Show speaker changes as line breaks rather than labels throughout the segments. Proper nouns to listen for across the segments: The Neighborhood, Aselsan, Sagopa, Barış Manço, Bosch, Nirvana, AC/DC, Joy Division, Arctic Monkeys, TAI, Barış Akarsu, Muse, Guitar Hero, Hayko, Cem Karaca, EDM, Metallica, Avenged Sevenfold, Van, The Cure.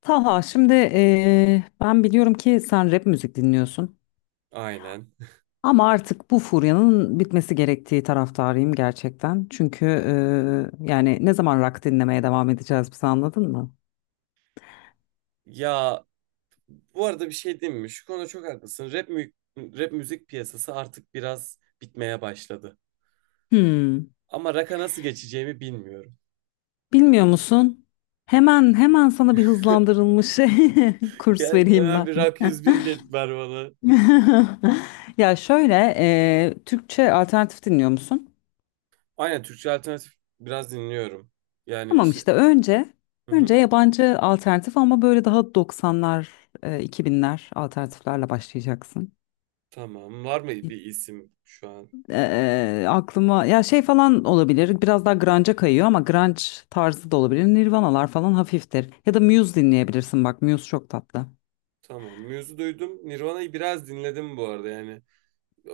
Taha, şimdi ben biliyorum ki sen rap müzik dinliyorsun.
Aynen.
Ama artık bu furyanın bitmesi gerektiği taraftarıyım gerçekten. Çünkü yani ne zaman rock dinlemeye devam edeceğiz biz, anladın mı?
Ya bu arada bir şey diyeyim mi? Şu konuda çok haklısın. Rap müzik piyasası artık biraz bitmeye başladı.
Hmm.
Ama rock'a nasıl geçeceğimi bilmiyorum.
Bilmiyor musun? Hemen hemen sana bir hızlandırılmış kurs
Gel
vereyim
hemen
ben.
bir Rock 101 get ver bana.
Ya şöyle Türkçe alternatif dinliyor musun?
Aynen Türkçe alternatif biraz dinliyorum. Yani
Tamam
işte
işte önce
hı
önce
hı,
yabancı alternatif, ama böyle daha 90'lar, 2000'ler alternatiflerle başlayacaksın.
tamam var mı bir isim şu an?
Aklıma ya şey falan olabilir. Biraz daha grunge'a kayıyor ama grunge tarzı da olabilir. Nirvanalar falan hafiftir. Ya da Muse dinleyebilirsin, bak Muse çok tatlı.
Tamam. Muse'u duydum. Nirvana'yı biraz dinledim bu arada yani.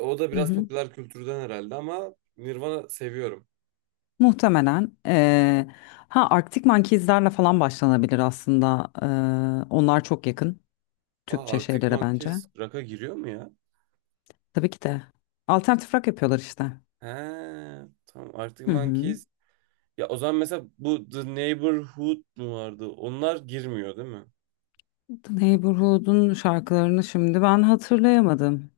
O da
Hı
biraz
hı.
popüler kültürden herhalde ama Nirvana seviyorum.
Muhtemelen ha Arctic Monkeys'lerle falan başlanabilir aslında. Onlar çok yakın
Aa
Türkçe
Arctic
şeylere bence.
Monkeys rock'a giriyor mu ya?
Tabii ki de. Alternatif rock yapıyorlar işte.
He, tamam Arctic
Hı hı.
Monkeys. Ya o zaman mesela bu The Neighborhood mu vardı? Onlar girmiyor değil mi?
Neighborhood'un şarkılarını şimdi ben hatırlayamadım.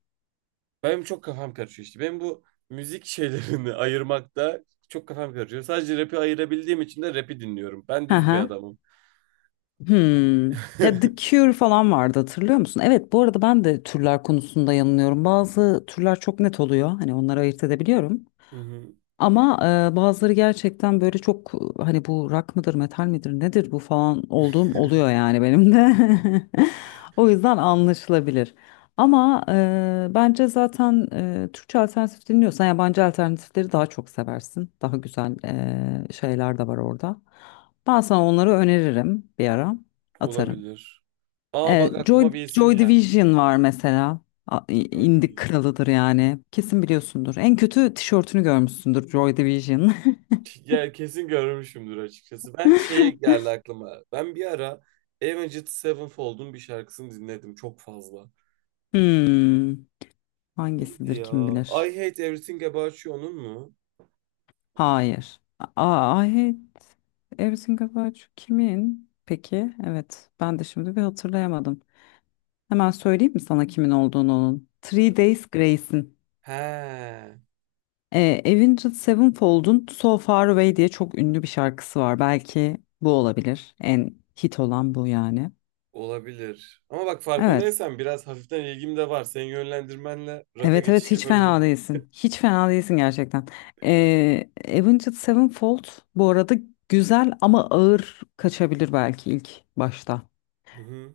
Benim çok kafam karışıyor işte. Benim bu müzik şeylerini ayırmakta çok kafam karışıyor. Sadece rap'i ayırabildiğim için de rap'i dinliyorum. Ben
Hı
düz bir
hı.
adamım.
Hmm. Ya The Cure falan vardı, hatırlıyor musun? Evet, bu arada ben de türler konusunda yanılıyorum. Bazı türler çok net oluyor, hani onları ayırt edebiliyorum.
Hı hı.
Ama bazıları gerçekten böyle çok hani bu rock mıdır, metal midir, nedir bu falan olduğum oluyor yani benim de. O yüzden anlaşılabilir. Ama bence zaten Türkçe alternatif dinliyorsan yabancı alternatifleri daha çok seversin. Daha güzel şeyler de var orada. Ben sana onları öneririm, bir ara atarım.
Olabilir. Aa bak
Joy,
aklıma bir isim
Joy
geldi.
Division var mesela. A-
Gördüğüm
İndik
için.
kralıdır yani. Kesin biliyorsundur. En kötü tişörtünü görmüşsündür Joy Division.
Ya kesin görmüşümdür açıkçası. Ben şey geldi aklıma. Ben bir ara Avenged Sevenfold'un bir şarkısını dinledim çok fazla.
Hmm,
Neydi
hangisidir kim
ya? I
bilir?
Hate Everything About You onun mu?
Hayır. Aa, I hate everything about you kimin? Peki, evet. Ben de şimdi bir hatırlayamadım. Hemen söyleyeyim mi sana kimin olduğunu onun? Three Days Grace'in.
He,
Avenged Sevenfold'un So Far Away diye çok ünlü bir şarkısı var. Belki bu olabilir. En hit olan bu yani.
olabilir. Ama bak
Evet.
farkındaysan biraz hafiften ilgim de var. Senin yönlendirmenle rock'a
Evet, evet,
geçiş
hiç fena
yapabilirim.
değilsin. Hiç fena değilsin gerçekten. Avenged Sevenfold bu arada güzel ama ağır kaçabilir belki ilk başta.
Hı-hı,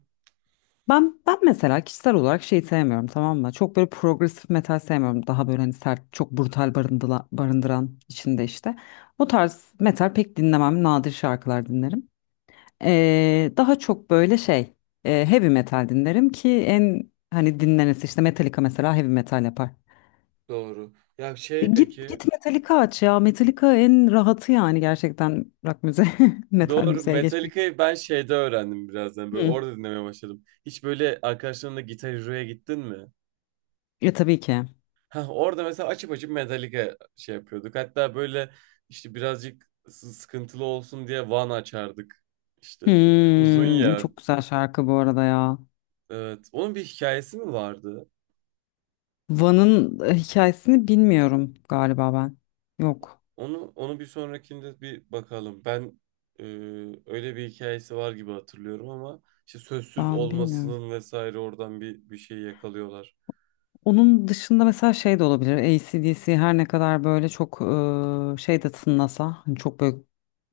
Ben mesela kişisel olarak şey sevmiyorum, tamam mı? Çok böyle progresif metal sevmiyorum. Daha böyle hani sert, çok brutal barındıran içinde işte. O tarz metal pek dinlemem. Nadir şarkılar dinlerim. Daha çok böyle şey heavy metal dinlerim ki en hani dinlenesi işte Metallica mesela heavy metal yapar.
doğru. Ya
E,
şey
git
peki.
git Metallica aç ya, Metallica en rahatı yani gerçekten rock müze metal
Doğru.
müzeye geçmek.
Metallica'yı
için.
ben şeyde öğrendim birazdan. Böyle
Hı.
orada dinlemeye başladım. Hiç böyle arkadaşlarınla Guitar Hero'ya gittin mi?
E tabii ki.
Ha, orada mesela açıp açıp Metallica şey yapıyorduk. Hatta böyle işte birazcık sıkıntılı olsun diye Van açardık. İşte uzun
Hmm, e,
ya.
çok güzel şarkı bu arada ya.
Evet, onun bir hikayesi mi vardı?
Van'ın hikayesini bilmiyorum galiba ben. Yok,
Onu bir sonrakinde bir bakalım. Ben e, öyle bir hikayesi var gibi hatırlıyorum ama işte sözsüz
ben bilmiyorum.
olmasının vesaire oradan bir şey yakalıyorlar.
Onun dışında mesela şey de olabilir. AC/DC her ne kadar böyle çok şey de tınlasa, hani çok böyle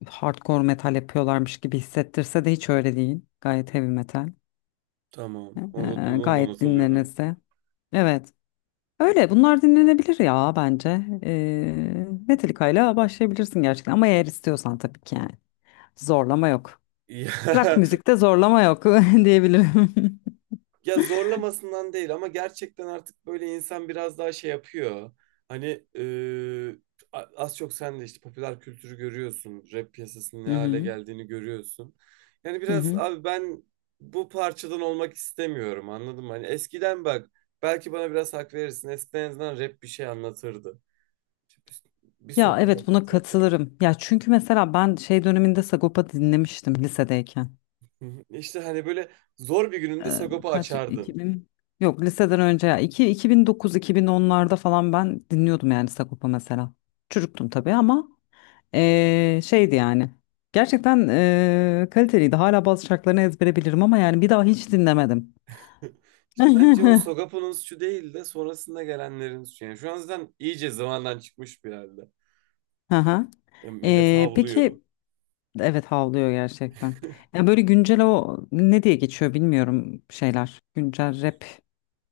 hardcore metal yapıyorlarmış gibi hissettirse de hiç öyle değil. Gayet heavy metal.
Tamam.
Eee,
Ondan
gayet
not alıyorum.
dinlenirse. Evet. Öyle bunlar dinlenebilir ya bence. Metallica ile başlayabilirsin gerçekten, ama eğer istiyorsan tabii ki yani. Zorlama yok.
Ya,
Rock müzikte zorlama yok diyebilirim.
ya zorlamasından değil ama gerçekten artık böyle insan biraz daha şey yapıyor. Hani az çok sen de işte popüler kültürü görüyorsun. Rap piyasasının ne
Hı
hale
hı.
geldiğini görüyorsun. Yani
Hı
biraz
hı.
abi ben bu parçadan olmak istemiyorum anladın mı? Hani eskiden bak belki bana biraz hak verirsin. Eskiden en azından rap bir şey anlatırdı. İşte bir
Ya
sokak
evet, buna
anlatırdı.
katılırım. Ya çünkü mesela ben şey döneminde Sagopa dinlemiştim lisedeyken.
İşte hani böyle zor bir gününde
Ee,
Sagopa
kaç
açardın.
2000 yok, liseden önce, ya 2, 2009, 2010'larda falan ben dinliyordum yani Sagopa mesela. Çocuktum tabii ama şeydi yani. Gerçekten kaliteliydi. Hala bazı şarkılarını ezbere bilirim ama yani bir daha hiç dinlemedim.
İşte bence o Sogapo'nun suçu değil de sonrasında gelenlerin suçu. Yani şu an zaten iyice zamandan çıkmış bir halde.
Hı.
Yani millet
Ee,
havlıyor.
peki Evet, havlıyor gerçekten. Ya böyle güncel o ne diye geçiyor bilmiyorum şeyler. Güncel rap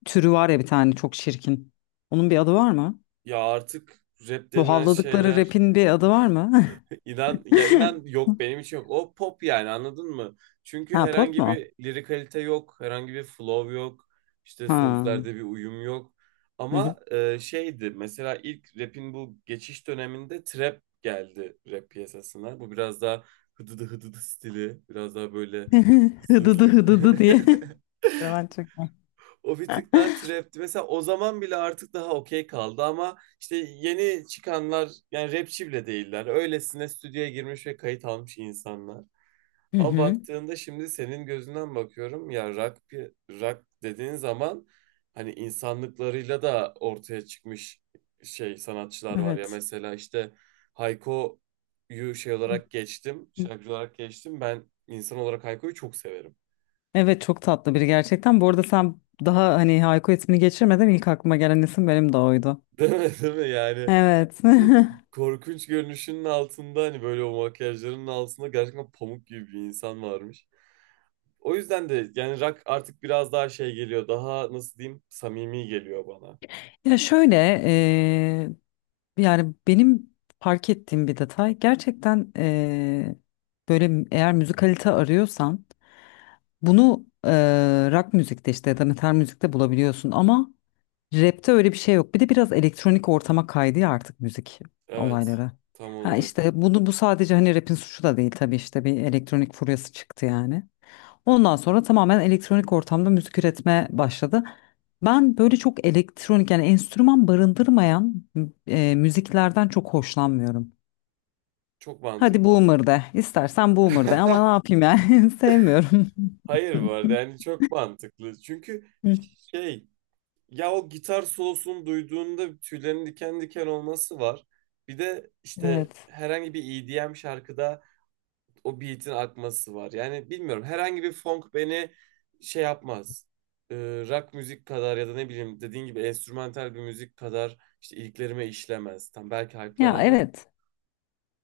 türü var ya bir tane, çok çirkin. Onun bir adı var mı?
Ya artık rap
Bu
denilen
havladıkları
şeyler.
rap'in bir adı var mı?
İnan ya inan yok benim için yok. O pop yani anladın mı? Çünkü
Ha, pop
herhangi
mu?
bir lirikalite yok, herhangi bir flow yok. İşte
Ha.
sözlerde bir uyum yok.
Hı hı.
Ama şeydi mesela ilk rap'in bu geçiş döneminde trap geldi rap piyasasına. Bu biraz daha hıdıdı hıdıdı stili, biraz daha böyle hızlı hızlı.
Hıdıdı hıdıdı diye. Ben çok.
O bir tık daha trapti. Mesela o zaman bile artık daha okey kaldı ama işte yeni çıkanlar yani rapçi bile değiller. Öylesine stüdyoya girmiş ve kayıt almış insanlar.
Hı
Ama
hı.
baktığında şimdi senin gözünden bakıyorum ya rock dediğin zaman hani insanlıklarıyla da ortaya çıkmış şey sanatçılar var ya
Evet.
mesela işte Hayko'yu şey olarak geçtim, şarkıcı olarak geçtim. Ben insan olarak Hayko'yu çok severim.
Evet çok tatlı biri gerçekten. Bu arada sen daha hani Hayko ismini geçirmeden ilk aklıma gelen isim benim de oydu.
Değil mi? Değil mi? Yani
Evet.
o korkunç görünüşünün altında hani böyle o makyajlarının altında gerçekten pamuk gibi bir insan varmış. O yüzden de yani rock artık biraz daha şey geliyor. Daha nasıl diyeyim samimi geliyor bana.
Ya şöyle, eee, yani benim fark ettiğim bir detay gerçekten, böyle eğer müzikalite arıyorsan bunu rock müzikte, işte ya da metal müzikte bulabiliyorsun ama rapte öyle bir şey yok. Bir de biraz elektronik ortama kaydı ya artık müzik
Evet
olayları.
tam
Ha
olarak.
işte bunu bu sadece hani rapin suçu da değil tabii, işte bir elektronik furyası çıktı yani. Ondan sonra tamamen elektronik ortamda müzik üretmeye başladı. Ben böyle çok elektronik yani enstrüman barındırmayan müziklerden çok hoşlanmıyorum.
Çok
Hadi
mantıklı.
boomer de, istersen boomer de, ama ne yapayım yani sevmiyorum.
Hayır bu arada yani çok mantıklı. Çünkü
Hı.
şey, ya o gitar solosunu duyduğunda tüylerin diken diken olması var. Bir de işte
Evet.
herhangi bir EDM şarkıda o beat'in akması var. Yani bilmiyorum herhangi bir funk beni şey yapmaz. Ee, rock müzik kadar ya da ne bileyim dediğin gibi enstrümantal bir müzik kadar işte iliklerime işlemez. Tam belki hype'lar
Ya
ama.
evet.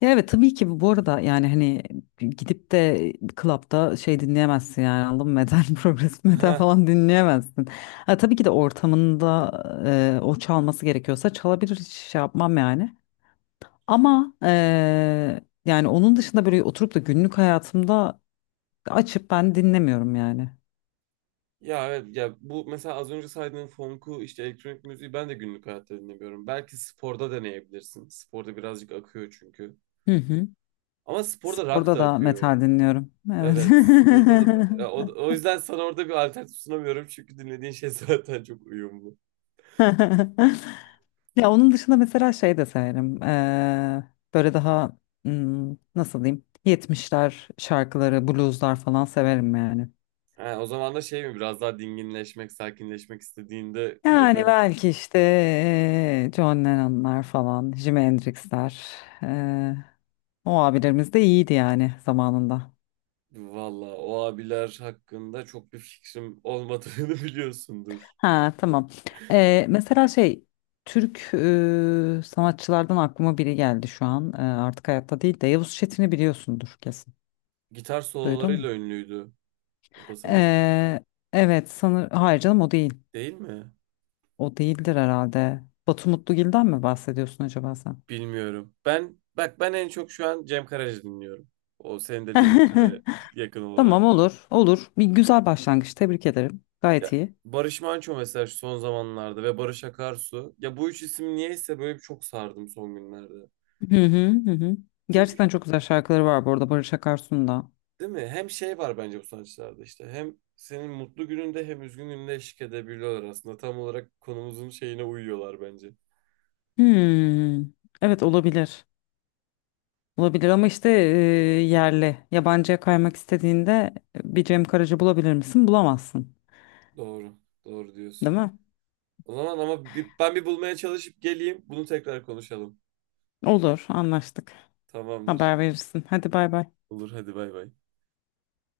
Ya evet tabii ki, bu arada yani hani gidip de klapta şey dinleyemezsin, yani anladın, Metal, progresif metal
Heh.
falan dinleyemezsin. Ha, tabii ki de ortamında o çalması gerekiyor. Gerekiyorsa çalabilir, hiç şey yapmam yani. Ama yani onun dışında böyle oturup da günlük hayatımda açıp ben dinlemiyorum yani.
Ya evet ya bu mesela az önce saydığın funk'u işte elektronik müziği ben de günlük hayatta dinlemiyorum. Belki sporda deneyebilirsin. Sporda birazcık akıyor çünkü.
Hı hı.
Ama sporda rock
Sporda
da
da
akıyor.
metal dinliyorum. Evet.
Evet, sporda da ya o yüzden sana orada bir alternatif sunamıyorum çünkü dinlediğin şey zaten çok uyumlu.
Ya onun dışında mesela şey de severim. Böyle daha nasıl diyeyim? Yetmişler şarkıları, blueslar falan severim yani.
Ha, o zaman da şey mi biraz daha dinginleşmek, sakinleşmek istediğinde
Yani
kaydığım
belki işte John Lennon'lar falan, Jimi Hendrix'ler. eee, o abilerimiz de iyiydi yani zamanında.
valla o abiler hakkında çok bir fikrim olmadığını biliyorsundur.
Ha tamam. Mesela şey Türk sanatçılardan aklıma biri geldi şu an. Artık hayatta değil de Yavuz Çetin'i biliyorsundur kesin.
Gitar
Duydun mu?
sololarıyla ünlüydü o da sanırım.
Ee, evet sanır. Hayır canım, o değil.
Değil mi?
O değildir herhalde. Batu Mutlugil'den mi bahsediyorsun acaba sen?
Bilmiyorum. Ben en çok şu an Cem Karaca dinliyorum. O senin dediğin türe yakın
Tamam,
olarak.
olur. Olur. Bir güzel başlangıç. Tebrik ederim. Gayet
Ya,
iyi.
Barış Manço mesela şu son zamanlarda ve Barış Akarsu. Ya bu üç isim niyeyse böyle bir çok sardım son günlerde.
Hı hı hı. Hı.
Çünkü
Gerçekten çok güzel şarkıları var bu arada Barış Akarsu'nda.
değil mi? Hem şey var bence bu sanatçılarda işte. Hem senin mutlu gününde hem üzgün gününde eşlik edebiliyorlar aslında. Tam olarak konumuzun şeyine uyuyorlar bence.
Hmm. Evet olabilir. Olabilir ama işte yerli, yabancıya kaymak istediğinde bir Cem Karaca bulabilir misin? Bulamazsın,
Doğru. Doğru
değil
diyorsun.
mi?
O zaman ama ben bir bulmaya çalışıp geleyim. Bunu tekrar konuşalım.
Olur, anlaştık.
Tamamdır.
Haber verirsin. Hadi bay bay.
Olur hadi bay bay.